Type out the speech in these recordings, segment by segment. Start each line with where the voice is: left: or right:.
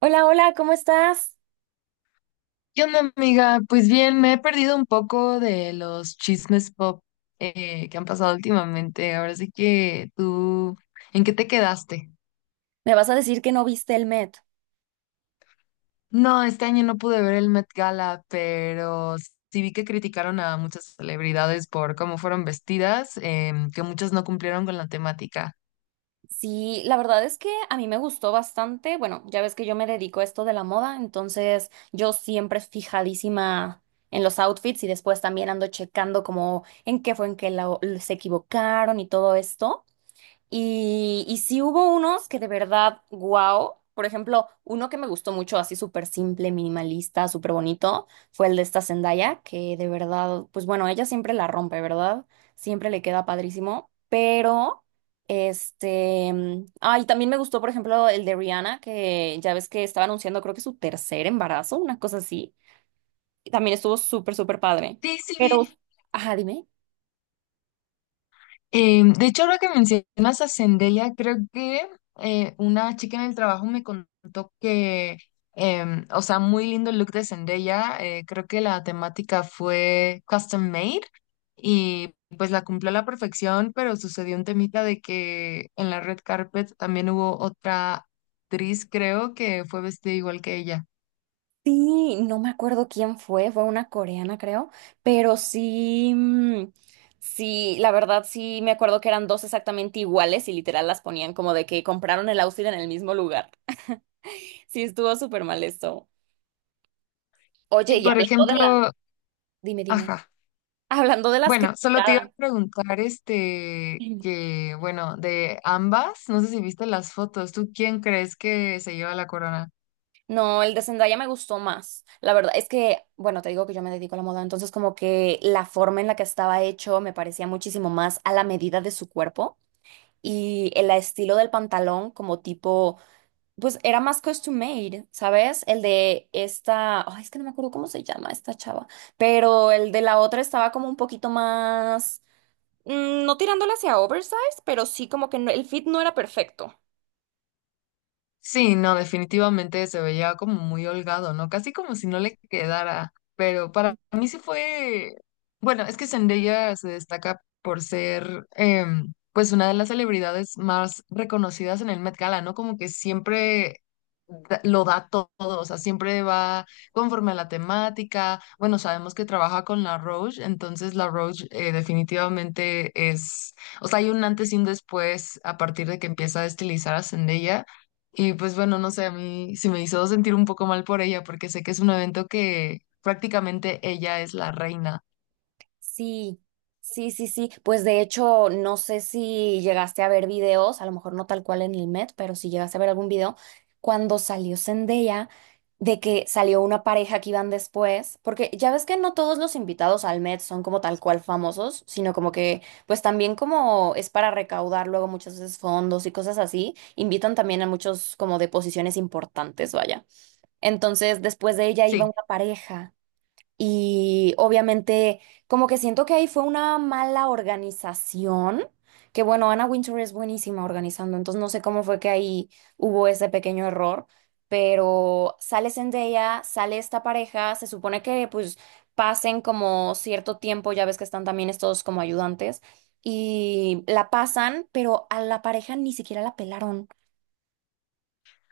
right: Hola, hola, ¿cómo estás?
left: ¿Qué onda, amiga? Pues bien, me he perdido un poco de los chismes pop que han pasado últimamente. Ahora sí que tú, ¿en qué te quedaste?
right: Me vas a decir que no viste el Met.
left: No, este año no pude ver el Met Gala, pero sí vi que criticaron a muchas celebridades por cómo fueron vestidas, que muchas no cumplieron con la temática.
right: Sí, la verdad es que a mí me gustó bastante. Bueno, ya ves que yo me dedico a esto de la moda, entonces yo siempre fijadísima en los outfits y después también ando checando como en qué fue en que se equivocaron y todo esto. Y sí hubo unos que de verdad, wow. Por ejemplo, uno que me gustó mucho, así súper simple, minimalista, súper bonito, fue el de esta Zendaya, que de verdad, pues bueno, ella siempre la rompe, ¿verdad? Siempre le queda padrísimo. Y también me gustó, por ejemplo, el de Rihanna, que ya ves que estaba anunciando, creo que su tercer embarazo, una cosa así. Y también estuvo súper, súper padre.
left: Sí, sí vi.
right: Pero, ajá, dime.
left: De hecho, ahora que mencionas a Zendaya, creo que una chica en el trabajo me contó que, o sea, muy lindo el look de Zendaya. Creo que la temática fue custom made y pues la cumplió a la perfección, pero sucedió un temita de que en la red carpet también hubo otra actriz, creo, que fue vestida igual que ella.
right: Sí, no me acuerdo quién fue, fue una coreana creo, pero sí, la verdad sí me acuerdo que eran dos exactamente iguales y literal las ponían como de que compraron el outfit en el mismo lugar. Sí, estuvo súper mal esto.
left: Y
right: Oye, y
left: por
right: hablando de la...
left: ejemplo,
right: Dime, dime.
left: ajá.
right: Hablando de las
left: Bueno, solo te iba
right: criticadas.
left: a preguntar, que, bueno, de ambas, no sé si viste las fotos, ¿tú quién crees que se lleva la corona?
right: No, el de Zendaya me gustó más. La verdad es que, bueno, te digo que yo me dedico a la moda, entonces como que la forma en la que estaba hecho me parecía muchísimo más a la medida de su cuerpo y el estilo del pantalón como tipo, pues era más custom made, ¿sabes? El de esta, ay, es que no me acuerdo cómo se llama esta chava, pero el de la otra estaba como un poquito más, mm, no tirándole hacia oversize, pero sí como que el fit no era perfecto.
left: Sí, no, definitivamente se veía como muy holgado, ¿no? Casi como si no le quedara, pero para mí sí fue, bueno, es que Zendaya se destaca por ser, pues, una de las celebridades más reconocidas en el Met Gala, ¿no? Como que siempre lo todo, o sea, siempre va conforme a la temática. Bueno, sabemos que trabaja con La Roche, entonces La Roche definitivamente es, o sea, hay un antes y un después a partir de que empieza a estilizar a Zendaya. Y pues bueno, no sé, a mí sí me hizo sentir un poco mal por ella, porque sé que es un evento que prácticamente ella es la reina.
right: Sí, sí, sí, sí. Pues de hecho, no sé si llegaste a ver videos, a lo mejor no tal cual en el Met, pero si llegaste a ver algún video, cuando salió Zendaya, de que salió una pareja que iban después, porque ya ves que no todos los invitados al Met son como tal cual famosos, sino como que, pues también como es para recaudar luego muchas veces fondos y cosas así, invitan también a muchos como de posiciones importantes, vaya. Entonces, después de ella iba
left: Sí.
right: una pareja. Y obviamente, como que siento que ahí fue una mala organización, que bueno, Anna Wintour es buenísima organizando, entonces no sé cómo fue que ahí hubo ese pequeño error, pero sale Zendaya, sale esta pareja, se supone que pues pasen como cierto tiempo, ya ves que están también estos como ayudantes, y la pasan, pero a la pareja ni siquiera la pelaron.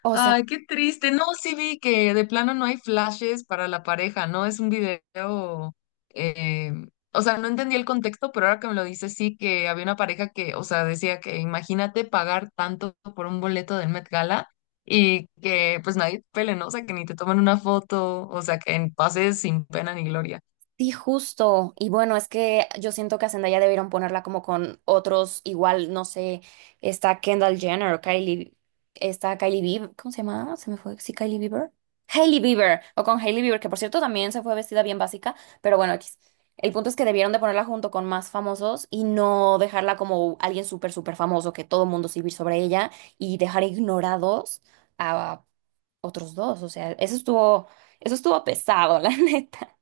right: O sea.
left: Ay, qué triste. No, sí vi que de plano no hay flashes para la pareja, ¿no? Es un video, eh, o sea, no entendí el contexto, pero ahora que me lo dices, sí que había una pareja que, o sea, decía que imagínate pagar tanto por un boleto del Met Gala y que pues nadie te pele, ¿no? O sea, que ni te toman una foto, o sea, que pases sin pena ni gloria.
right: Sí, justo. Y bueno, es que yo siento que a Zendaya debieron ponerla como con otros, igual, no sé, está Kendall Jenner Kylie, está Kylie Bieber, ¿cómo se llama? Se me fue, sí, Kylie Bieber. Hailey Bieber, o con Hailey Bieber, que por cierto también se fue vestida bien básica, pero bueno, X. El punto es que debieron de ponerla junto con más famosos y no dejarla como alguien súper, súper famoso, que todo mundo se sobre ella y dejar ignorados a otros dos. O sea, eso estuvo pesado, la neta.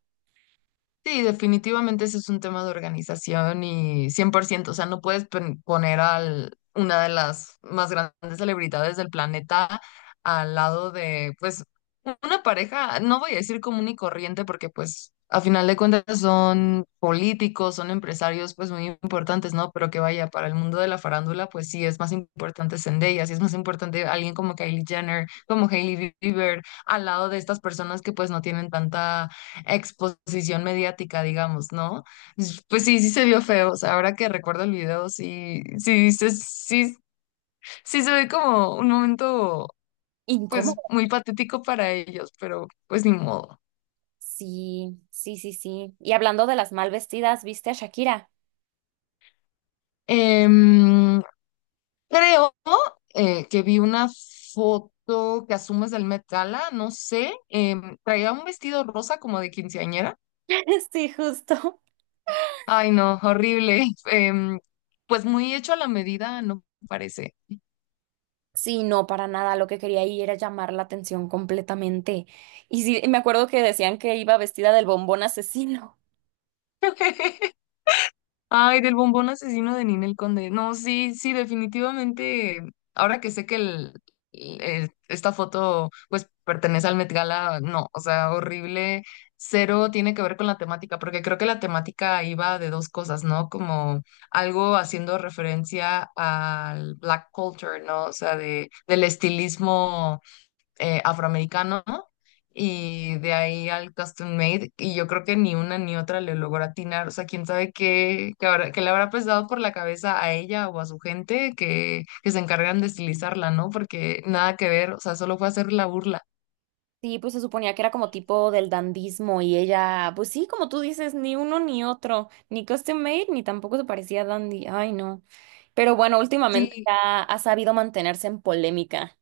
left: Sí, definitivamente ese es un tema de organización y 100%, o sea, no puedes poner a una de las más grandes celebridades del planeta al lado de, pues, una pareja, no voy a decir común y corriente, porque pues a final de cuentas son políticos, son empresarios, pues muy importantes, ¿no? Pero que vaya, para el mundo de la farándula, pues sí, es más importante Zendaya, sí es más importante alguien como Kylie Jenner, como Hailey Bieber, al lado de estas personas que pues no tienen tanta exposición mediática, digamos, ¿no? Pues sí, sí se vio feo, o sea, ahora que recuerdo el video, sí, sí, sí, sí se ve como un momento, pues,
right: Incómodo.
left: muy patético para ellos, pero pues ni modo.
right: Sí, sí, sí, sí. Y hablando de las mal vestidas, ¿viste a Shakira?
left: Em, creo que vi una foto que asumes del Met Gala, no sé, traía un vestido rosa como de quinceañera.
right: Sí, justo.
left: Ay, no, horrible. Em, pues muy hecho a la medida, no parece.
right: Sí, no, para nada. Lo que quería ahí era llamar la atención completamente. Y sí, me acuerdo que decían que iba vestida del bombón asesino.
left: Ay, del bombón asesino de Ninel Conde. No, sí, sí, definitivamente. Ahora que sé que esta foto pues pertenece al Met Gala, no, o sea, horrible. Cero tiene que ver con la temática, porque creo que la temática iba de dos cosas, ¿no? Como algo haciendo referencia al black culture, ¿no? O sea, del estilismo afroamericano, ¿no? Y de ahí al custom made, y yo creo que ni una ni otra le logró atinar, o sea, quién sabe qué, qué le habrá pesado por la cabeza a ella o a su gente que se encargan de estilizarla, ¿no? Porque nada que ver, o sea, solo fue hacer la burla.
right: Sí, pues se suponía que era como tipo del dandismo y ella, pues sí, como tú dices, ni uno ni otro, ni custom made, ni tampoco se parecía a dandy. Ay, no. Pero bueno, últimamente
left: Sí,
right: ya ha sabido mantenerse en polémica.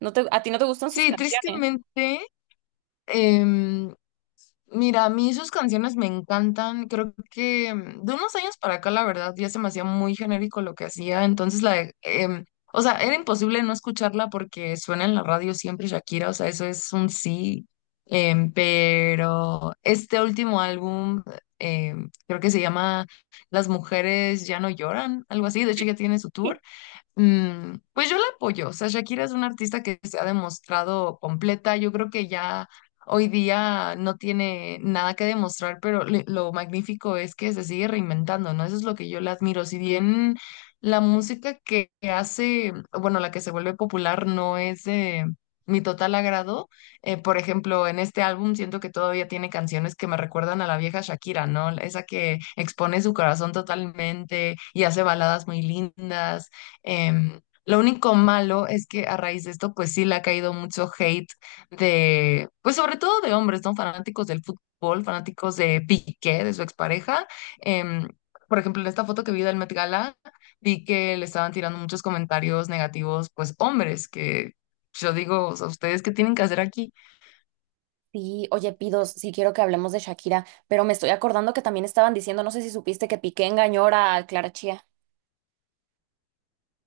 right: ¿No te, a ti no te gustan sus
left: sí,
right: canciones?
left: tristemente. em, Mira, a mí sus canciones me encantan. Creo que de unos años para acá, la verdad, ya se me hacía muy genérico lo que hacía. Entonces, o sea, era imposible no escucharla porque suena en la radio siempre Shakira. O sea, eso es un sí. Pero este último álbum, creo que se llama Las mujeres ya no lloran, algo así. De hecho, ya tiene su tour. Pues yo la apoyo. O sea, Shakira es una artista que se ha demostrado completa. Yo creo que ya hoy día no tiene nada que demostrar, pero lo magnífico es que se sigue reinventando, ¿no? Eso es lo que yo le admiro. Si bien la música que hace, bueno, la que se vuelve popular no es de mi total agrado. Por ejemplo, en este álbum siento que todavía tiene canciones que me recuerdan a la vieja Shakira, ¿no? Esa que expone su corazón totalmente y hace baladas muy lindas. Em, lo único malo es que a raíz de esto, pues sí le ha caído mucho hate de, pues sobre todo de hombres, ¿no? Fanáticos del fútbol, fanáticos de Piqué, de su expareja. Em, por ejemplo, en esta foto que vi del Met Gala, vi que le estaban tirando muchos comentarios negativos, pues hombres, que yo digo, o sea, ¿ustedes qué tienen que hacer aquí?
right: Sí, oye, Pidos, sí quiero que hablemos de Shakira, pero me estoy acordando que también estaban diciendo, no sé si supiste que Piqué engañó a Clara Chía.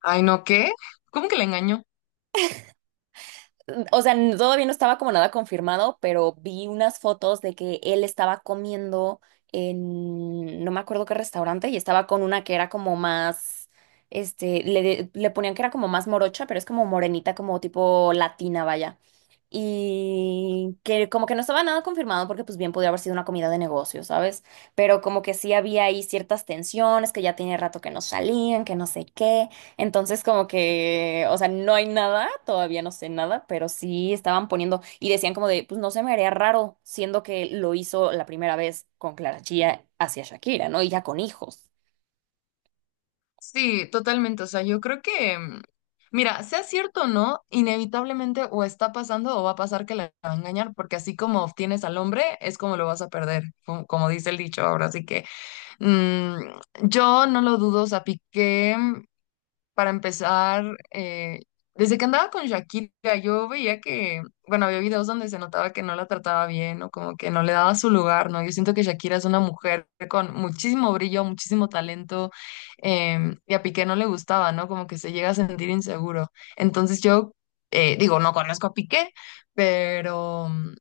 left: Ay, no, ¿qué? ¿Cómo que le engañó?
right: O sea, todavía no estaba como nada confirmado, pero vi unas fotos de que él estaba comiendo en no me acuerdo qué restaurante y estaba con una que era como más, le ponían que era como más morocha, pero es como morenita, como tipo latina, vaya, y que como que no estaba nada confirmado porque pues bien podía haber sido una comida de negocio, ¿sabes? Pero como que sí había ahí ciertas tensiones, que ya tiene rato que no salían, que no sé qué. Entonces como que, o sea, no hay nada, todavía no sé nada, pero sí estaban poniendo y decían como de, pues no se me haría raro, siendo que lo hizo la primera vez con Clara Chía hacia Shakira, ¿no? Y ya con hijos.
left: Sí, totalmente. O sea, yo creo que, mira, sea cierto o no, inevitablemente o está pasando o va a pasar que la va a engañar, porque así como obtienes al hombre, es como lo vas a perder, como dice el dicho ahora. Así que mm, yo no lo dudo, o sea, Piqué, para empezar, desde que andaba con Shakira, yo veía que, bueno, había videos donde se notaba que no la trataba bien o como que no le daba su lugar, ¿no? Yo siento que Shakira es una mujer con muchísimo brillo, muchísimo talento, y a Piqué no le gustaba, ¿no? Como que se llega a sentir inseguro. Entonces yo, digo, no conozco a Piqué, pero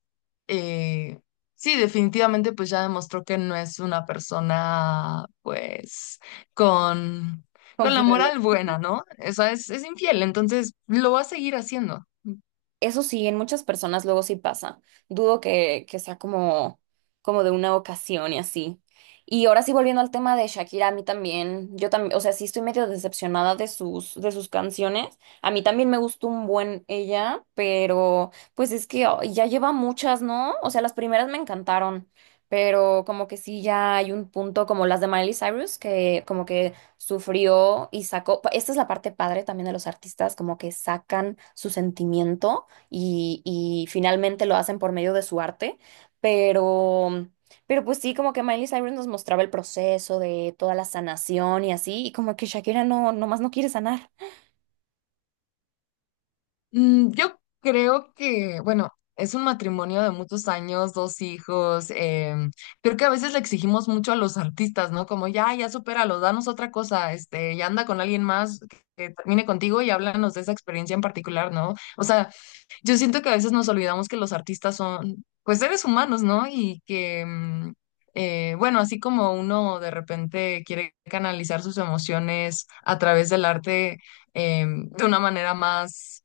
left: eh, sí, definitivamente pues ya demostró que no es una persona, pues, con con la
right: Confiable.
left: moral buena, ¿no? O sea, es infiel, entonces lo va a seguir haciendo.
right: Eso sí, en muchas personas luego sí pasa. Dudo que sea como, como de una ocasión y así. Y ahora sí, volviendo al tema de Shakira, a mí también, yo también, o sea, sí estoy medio decepcionada de de sus canciones. A mí también me gustó un buen ella, pero pues es que ay, ya lleva muchas, ¿no? O sea, las primeras me encantaron, pero como que sí ya hay un punto como las de Miley Cyrus, que como que sufrió y sacó, esta es la parte padre también de los artistas, como que sacan su sentimiento y finalmente lo hacen por medio de su arte, pero, pero pues sí, como que Miley Cyrus nos mostraba el proceso de toda la sanación y así, y como que Shakira no, nomás no quiere sanar.
left: Yo creo que, bueno, es un matrimonio de muchos años, dos hijos. Creo que a veces le exigimos mucho a los artistas, ¿no? Como ya, ya supéralo, danos otra cosa, ya anda con alguien más que termine contigo y háblanos de esa experiencia en particular, ¿no? O sea, yo siento que a veces nos olvidamos que los artistas son, pues, seres humanos, ¿no? Y que, bueno, así como uno de repente quiere canalizar sus emociones a través del arte, de una manera más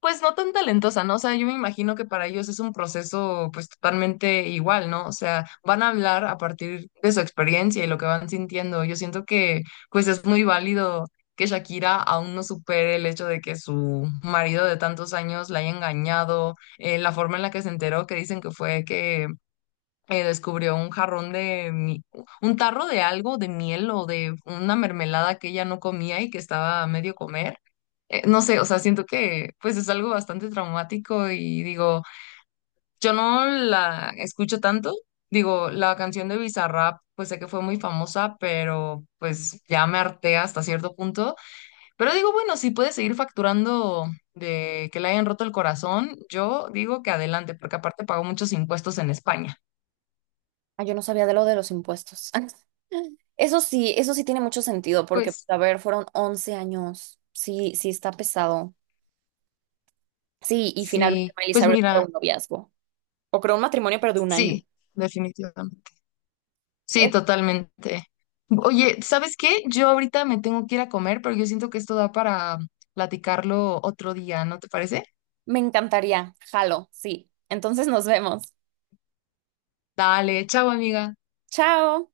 left: pues no tan talentosa, ¿no? O sea, yo me imagino que para ellos es un proceso pues totalmente igual, ¿no? O sea, van a hablar a partir de su experiencia y lo que van sintiendo. Yo siento que pues es muy válido que Shakira aún no supere el hecho de que su marido de tantos años la haya engañado, la forma en la que se enteró, que dicen que fue que descubrió un jarrón de, un tarro de algo, de miel o de una mermelada que ella no comía y que estaba a medio comer, no sé, o sea, siento que pues es algo bastante traumático, y digo, yo no la escucho tanto, digo, la canción de Bizarrap, pues sé que fue muy famosa, pero pues ya me harté hasta cierto punto, pero digo, bueno, si puede seguir facturando de que le hayan roto el corazón, yo digo que adelante, porque aparte pagó muchos impuestos en España.
right: Ah, yo no sabía de lo de los impuestos. Eso sí tiene mucho sentido, porque,
left: Pues
right: a ver, fueron 11 años. Sí, sí está pesado. Sí, y finalmente
left: sí,
right: Miley
left: pues
right: Cyrus fue
left: mira,
right: un noviazgo. O creo un matrimonio, pero de un año.
left: sí, definitivamente. Sí,
right: Eh,
left: totalmente. Oye, ¿sabes qué? Yo ahorita me tengo que ir a comer, pero yo siento que esto da para platicarlo otro día, ¿no te parece?
right: me encantaría. Jalo, sí. Entonces nos vemos.
left: Dale, chao, amiga.
right: Chao.